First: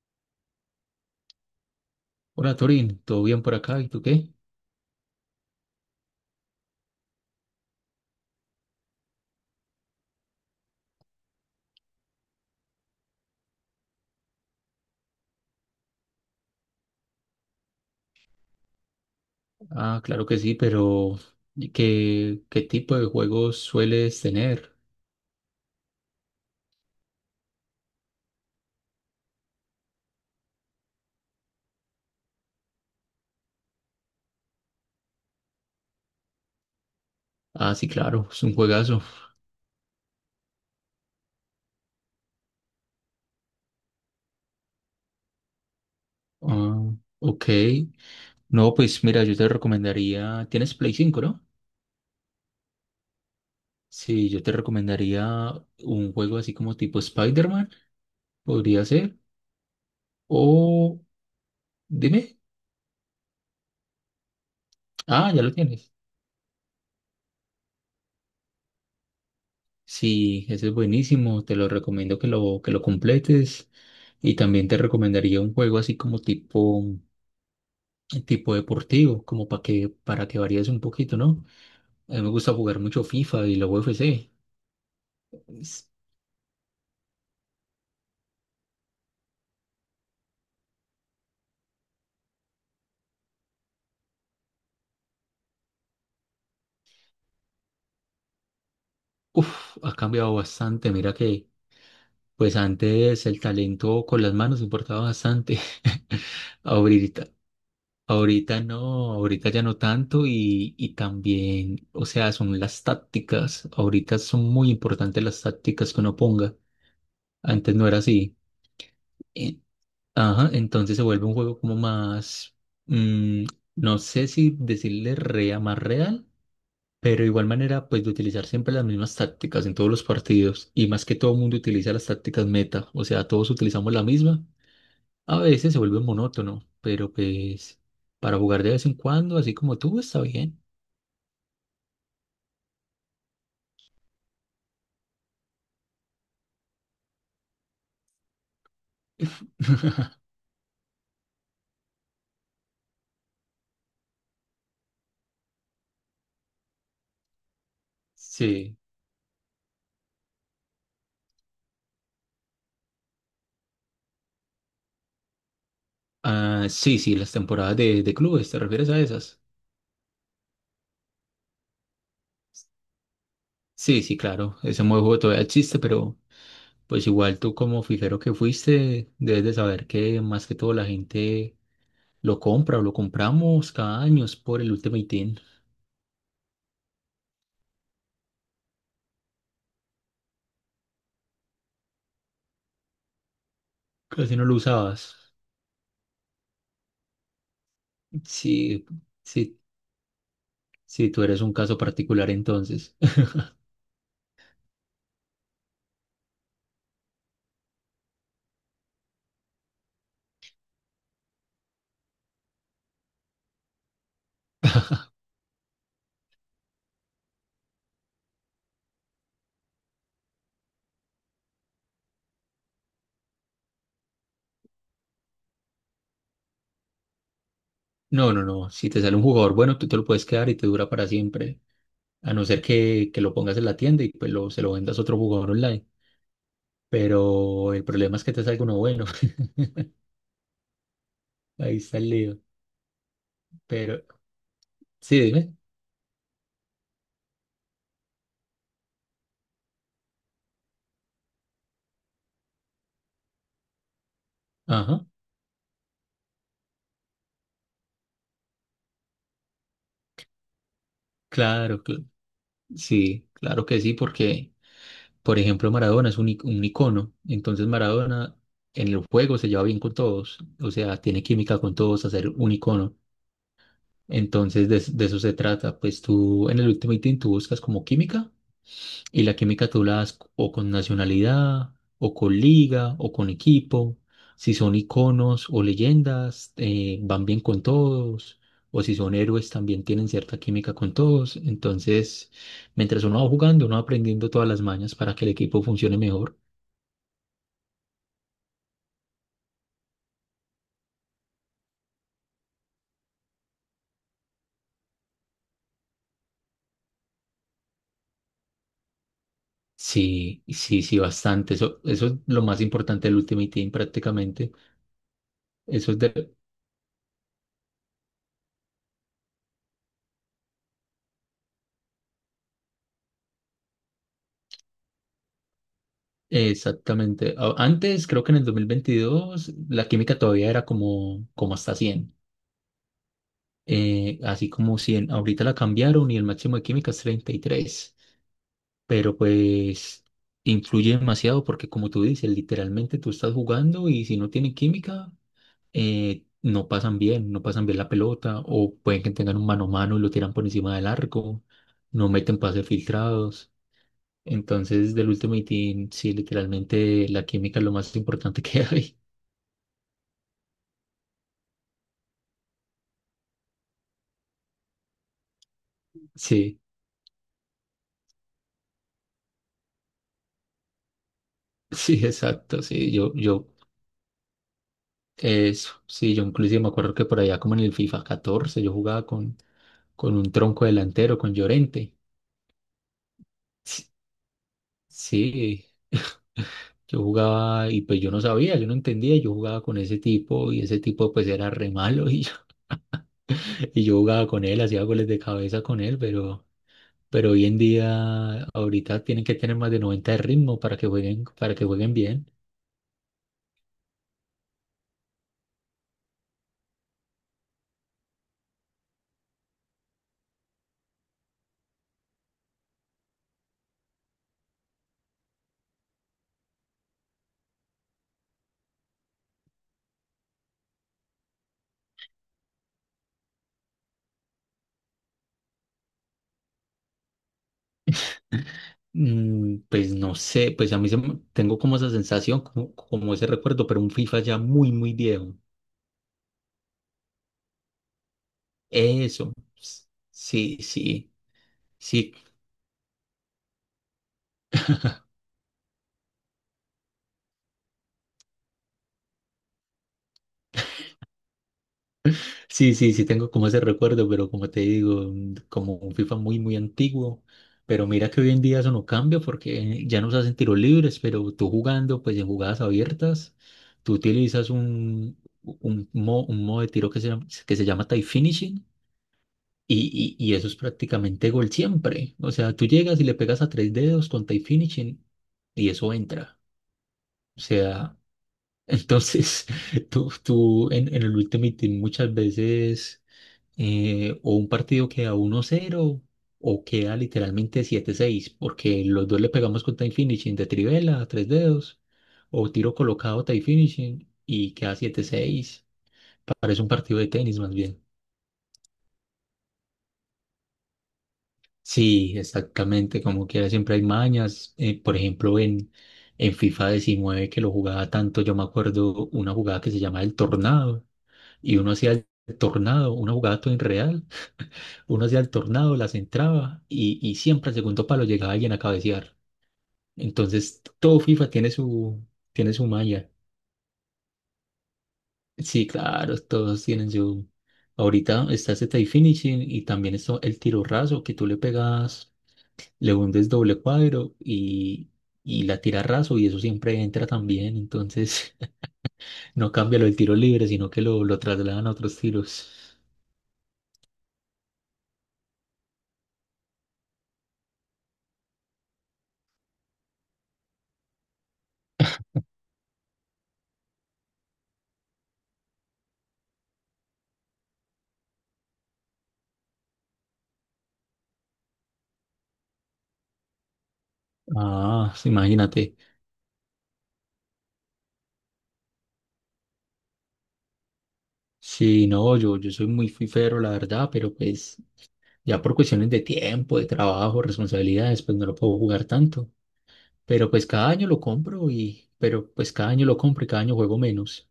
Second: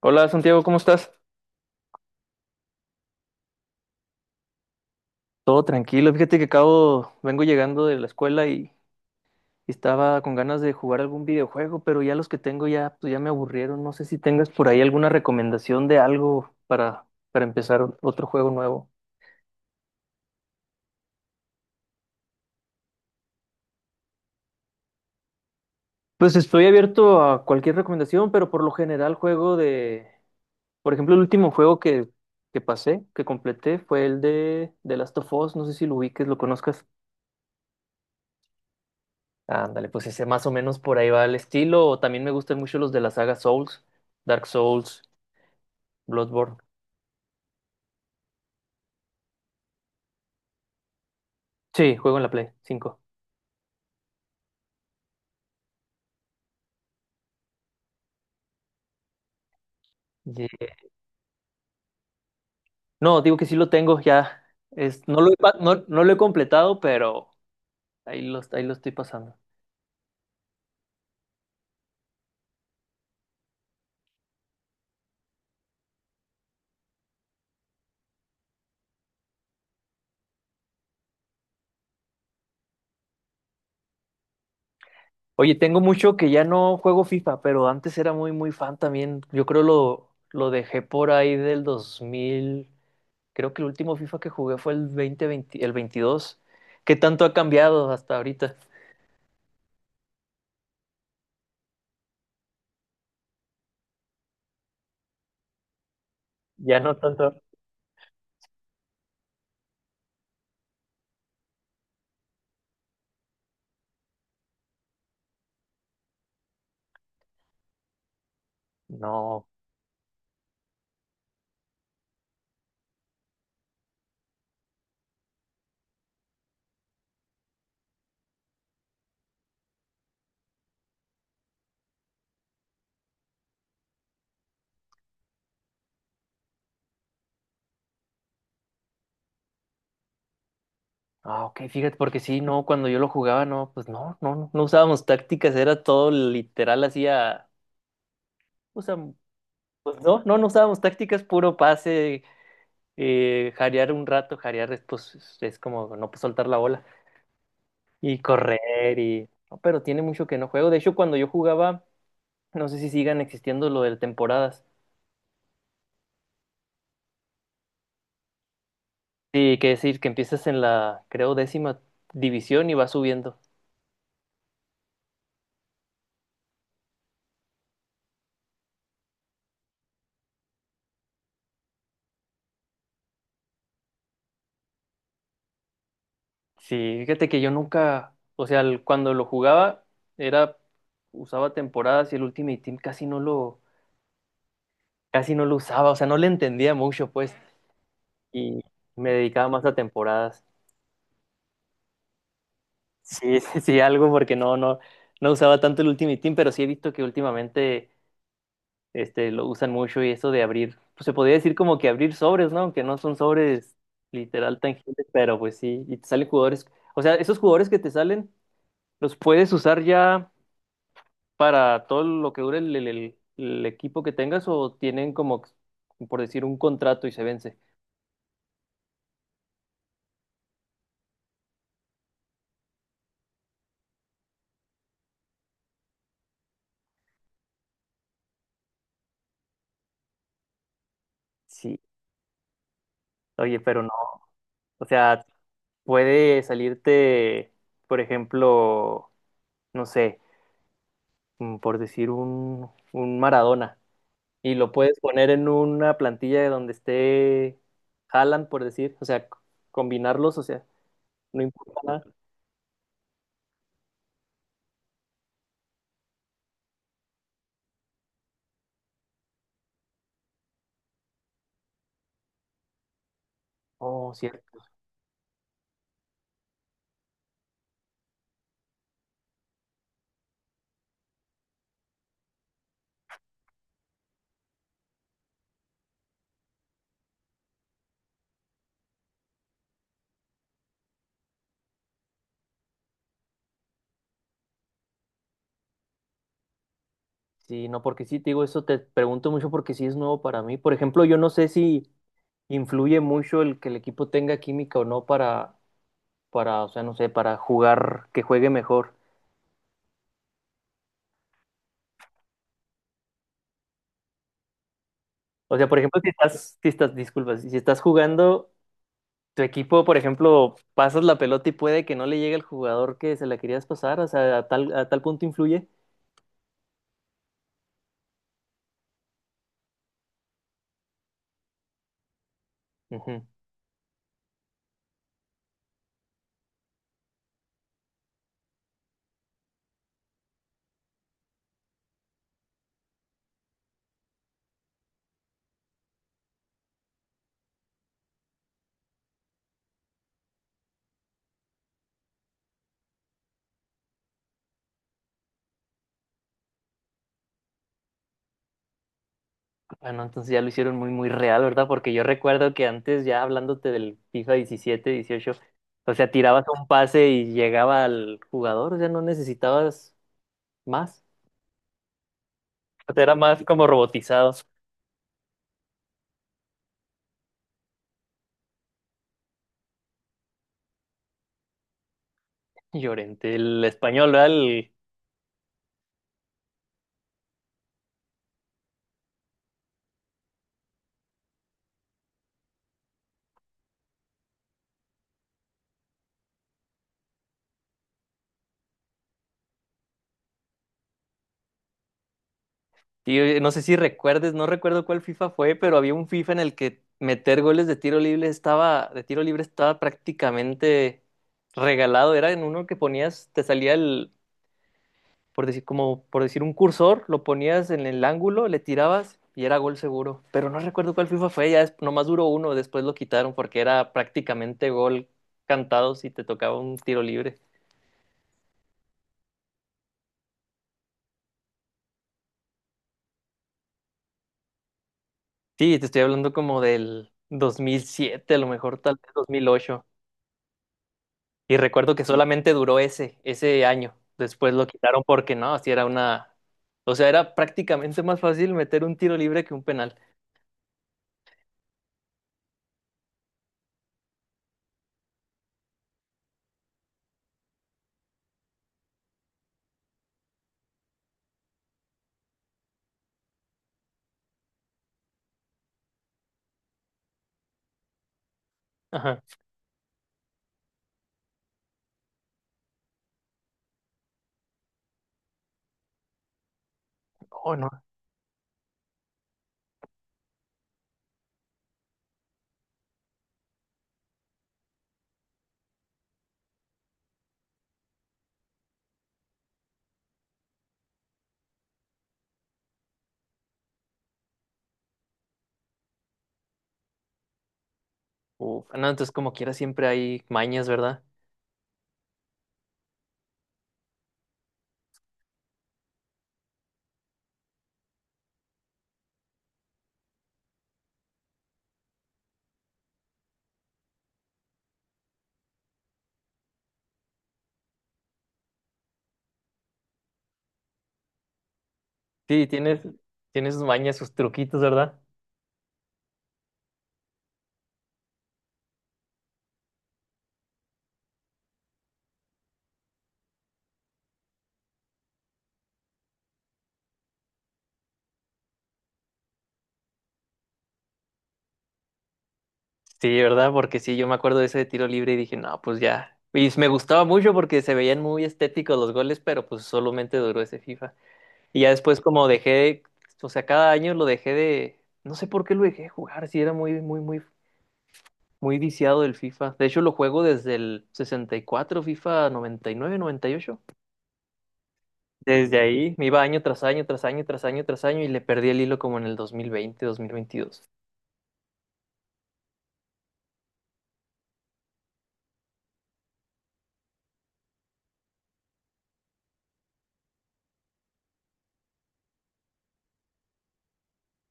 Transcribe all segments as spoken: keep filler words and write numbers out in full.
Hola Santiago, ¿cómo estás? Hola Torín, ¿todo bien por acá? ¿Y tú qué? Todo tranquilo. Fíjate que acabo, vengo llegando de la escuela y, y estaba con ganas de jugar algún videojuego, pero ya los que tengo ya, pues ya me aburrieron. No sé si tengas por ahí alguna recomendación de algo para, para empezar o- otro juego nuevo. Ah, claro que sí, pero ¿y ¿qué, qué tipo de juegos sueles tener? Pues estoy abierto a cualquier recomendación, pero por lo general juego de, por ejemplo, el último juego que, que pasé, que completé, fue el de The Last of Us. No sé si lo ubiques, lo conozcas. Ah, sí, claro, es un juegazo. Ándale, pues ese más o menos por ahí va el estilo. O también me gustan mucho los de la saga Souls, Dark Souls, Bloodborne. Ah, ok. No, pues mira, yo te recomendaría, tienes Play cinco, ¿no? Sí, juego en la Play cinco. Sí, yo te recomendaría un juego así como tipo Spider-Man, podría ser. Ye- O dime, No, digo que sí lo tengo ya. Es, no ah, lo he, ya lo pa- no, tienes. no lo he completado, pero ahí lo, ahí lo estoy pasando. Sí, ese es buenísimo, te lo recomiendo que lo, que lo completes. Y también te recomendaría un juego así como tipo tipo deportivo, como para que, para que varíes un poquito, ¿no? A mí me gusta jugar mucho FIFA y la U F C. Oye, tengo Es- mucho que ya no juego FIFA, pero antes era muy, muy fan también. Yo creo lo, lo dejé por ahí del dos mil. Creo que el último FIFA que jugué fue el dos mil veinte, el veintidós. ¿Qué tanto ha cambiado hasta ahorita? Uf, ha cambiado bastante. Mira que, pues antes el talento con las manos importaba bastante. Ya no Ahorita, tanto. ahorita no, ahorita ya no tanto y, y también, o sea, son las tácticas. Ahorita son muy importantes las tácticas que uno ponga. Antes no era así. No. Eh, Ajá, entonces se vuelve un juego como más, mm, no sé si decirle rea más real, pero de igual manera, pues de utilizar siempre las mismas tácticas en todos los partidos, y más que todo el mundo utiliza las tácticas meta, o sea, todos utilizamos la misma. A veces se vuelve monótono, pero pues para jugar de vez en cuando, así como tú, está bien. Ah, ok, fíjate, porque sí, no, cuando yo lo jugaba, no, pues no, no, no no usábamos tácticas, era todo literal, hacía, o sea, pues no, no, no usábamos tácticas, puro pase, eh, jarear un rato, jarear es, pues, es como no pues, soltar la bola y Sí, correr y, no, pero tiene mucho que no juego, de hecho, cuando yo jugaba, no sé si sigan existiendo lo de temporadas, ah, sí, sí, las temporadas de, de clubes, ¿te refieres a esas? sí, que decir, que empiezas en la, creo, décima división y vas subiendo. Sí, sí, claro, ese modo de juego todavía existe, pero pues igual tú como fijero que fuiste, debes de saber que más que todo la gente lo compra o lo compramos cada año es por el Ultimate Team. Sí, fíjate que yo nunca, o sea, el- cuando lo jugaba era usaba temporadas y el Ultimate Team casi no lo Casi no lo usabas. casi no lo usaba, o sea, no le entendía mucho, pues, y Sí, me dedicaba sí, más a temporadas. sí, tú eres un caso particular entonces. Sí, sí, sí, algo porque no no no usaba tanto el Ultimate Team, pero sí he visto que últimamente este lo usan mucho y eso de abrir, pues se podría decir como que abrir sobres, ¿no? Aunque no son sobres literal tangibles, pero pues sí, y te salen jugadores, o sea, esos jugadores que te salen los puedes usar ya para todo lo que dure el, el- el- el equipo que tengas, ¿o tienen como, por decir, un contrato y se vence? No, no, no. Si te sale un jugador bueno, tú te lo puedes quedar y te dura para siempre. A no ser que, que lo pongas en la tienda y pues lo, se lo vendas a otro jugador online. Pero el problema es que te salga uno bueno. Ahí Sí, está el lío. oye, pero no. Pero, O sí, sea, dime. puede salirte, por ejemplo, no sé, mm, por decir un, un Maradona y lo puedes Ajá. poner en una plantilla de donde esté Haaland, por decir, o sea, c- combinarlos, o sea, no importa Claro, nada. cl- Sí, claro que sí, porque, por ejemplo, Maradona es un, i- un icono. Entonces, Maradona en el juego se lleva bien con todos. O sea, tiene química con todos a ser un icono. Oh, cierto. Entonces, de, de eso se trata. Pues tú en el Ultimate Team tú buscas como química, y la química tú la das o con nacionalidad, o con liga, o con equipo. Si son iconos o leyendas, eh, van bien con todos. O si son héroes, también tienen cierta química con todos. Entonces, mientras uno va jugando, uno va aprendiendo todas las mañas para que el equipo funcione mejor. Sí, no, porque sí, te digo, eso te pregunto mucho porque sí es nuevo para mí. Por ejemplo, yo no sé si influye mucho el que el equipo tenga química o no para, para, o sea, no sé, para jugar, que juegue mejor. Sí, sí, sí, bastante. Eso, eso es lo más importante del Ultimate Team prácticamente. O sea, por Eso es ejemplo, si de estás, si estás, disculpas, si estás jugando, tu equipo, por ejemplo, pasas la pelota y puede que no le llegue al jugador que se la querías pasar, o sea, a tal, a tal punto influye. Exactamente. A- Antes, creo que en el dos mil veintidós la química todavía era como, como hasta cien, Ujú. eh, así como cien, ahorita la cambiaron y el máximo de química es treinta y tres, pero pues influye demasiado porque como tú dices, literalmente tú estás jugando y si no tienen química, eh, no pasan bien, no pasan bien la pelota, o pueden que tengan un mano a mano y lo tiran por encima del arco, no meten pases filtrados. Entonces, del Ultimate Team, sí, literalmente la química es lo más importante que hay. Bueno, entonces ya lo hicieron muy, muy real, ¿verdad? Porque yo recuerdo que antes, ya hablándote del FIFA diecisiete dieciocho, o sea, tirabas Sí, un pase y llegaba al jugador, o sea, no necesitabas más. sí, exacto, O sí, sea, yo, era más yo como robotizado. eso, sí, yo inclusive me acuerdo que por allá como en el FIFA catorce, yo jugaba con, con un tronco delantero, con Llorente. Llorente, el Sí, español, ¿verdad? El- sí, yo jugaba y pues yo no sabía, yo no entendía, yo jugaba con ese tipo y ese tipo pues era re malo y yo, y yo jugaba con él, hacía goles de cabeza con él, pero, pero hoy en día ahorita tienen que tener más de noventa de ritmo para que jueguen, para que jueguen bien. Y, eh, no sé si recuerdes, no recuerdo cuál FIFA fue, pero había un FIFA en el que meter goles de tiro libre estaba, de tiro libre estaba, prácticamente regalado. Era en uno que ponías, te salía el, por decir, como por decir un cursor, lo ponías en el ángulo, le tirabas y era gol seguro. Pero no recuerdo cuál FIFA fue, ya es- nomás duró uno, después lo quitaron porque era prácticamente gol cantado si te tocaba un tiro libre. Mm, Pues no sé, pues a mí se me- tengo como esa sensación, como, como ese recuerdo, pero un FIFA ya muy, muy viejo. Sí, te estoy hablando como del dos mil siete, a lo mejor tal vez dos Eso, mil ocho. sí, sí, Y recuerdo que sí, solamente duró ese, ese año. Después lo quitaron porque no, así era una. O sea, era prácticamente más fácil meter un tiro libre que un penal. sí, sí, sí, tengo como ese recuerdo, pero como te digo, mm, como un FIFA muy, muy antiguo, pero mira que hoy en día eso no cambia porque ya nos hacen tiros libres, pero tú jugando, pues en jugadas abiertas, tú utilizas un, un, mo- un modo de tiro que se llama, que se llama tie finishing Ajá. y, y, y eso es prácticamente gol siempre, o sea, tú llegas y le pegas a tres dedos con tie finishing y eso entra, o Oh, no. sea Entonces, tú, tú en, en el Ultimate Team muchas veces eh, o un partido queda uno cero o queda literalmente siete seis porque los dos le pegamos con time finishing de Trivela, tres dedos, o tiro colocado time finishing y queda siete seis. Parece un partido de tenis más bien. Uf, no, entonces como quiera siempre hay mañas, ¿verdad? Sí, exactamente, como quiera, siempre hay mañas. Eh, por ejemplo, en, en FIFA diecinueve que lo jugaba tanto, yo me acuerdo una jugada que se llama El Tornado y uno hacía el tornado, una jugada todo irreal, uno hacía el tornado, las entraba y, y siempre al segundo palo llegaba alguien a cabecear. Entonces, todo FIFA tiene su, Sí, tiene su tienes, malla. tienes sus mañas, sus truquitos, ¿verdad? Sí, claro, todos tienen su Ahorita está ese tie finishing y también está el tiro raso que tú le pegas, le hundes doble cuadro y, y la tira raso y eso siempre entra también. Entonces, no cambia lo del tiro libre, sino que lo, lo trasladan a otros tiros. Sí, ¿verdad? Porque sí, yo me acuerdo de ese de tiro libre y dije, no, pues ya. Y me gustaba mucho porque se veían muy estéticos los goles, pero pues solamente duró ese FIFA. Y ya después como dejé, o sea, cada año lo dejé de, no sé por qué lo dejé de jugar, si era muy, muy, muy, muy viciado del FIFA. De hecho, lo juego desde el sesenta y cuatro FIFA noventa noventa y nueve noventa y ocho. Ah, Desde imagínate. ahí me iba año tras año, tras año, tras año, tras año y le perdí el hilo como en el dos dos mil veinte dos mil veintidós. Sí, no, yo, yo soy muy fifero, la verdad, pero pues ya por cuestiones de tiempo, de trabajo, responsabilidades, pues no lo puedo jugar tanto. Pero pues cada año lo compro y, pero pues cada año lo compro y cada año juego menos.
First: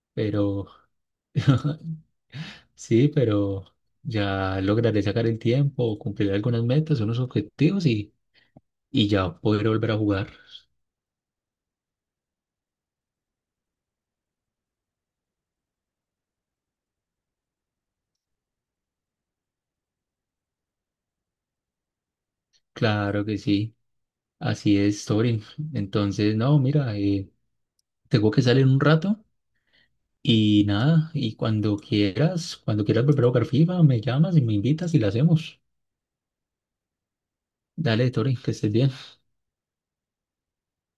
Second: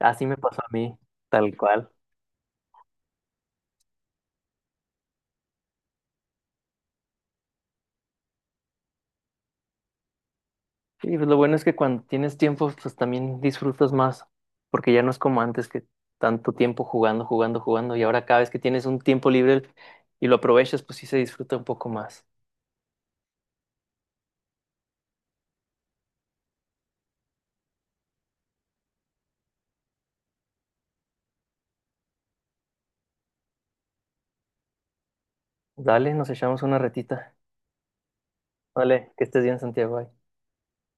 Así me pasó Pero a mí, tal cual. sí, pero ya lograré sacar el tiempo, cumplir algunas metas, unos objetivos y, y ya podré volver a jugar. Sí, pues lo bueno es que cuando tienes tiempo, pues también disfrutas más, porque ya no es como antes que tanto tiempo jugando, jugando, jugando, y ahora cada vez que tienes un tiempo libre y lo aprovechas, pues sí se disfruta un poco más. Claro que sí, así es, Torin. Entonces, no, mira, eh, tengo que salir un rato. Y nada, y cuando quieras, cuando quieras volver a jugar FIFA, me llamas y me invitas y la hacemos. Dale, nos echamos una retita. Dale, Tori, que estés bien. Dale, que estés bien, Santiago. Bye.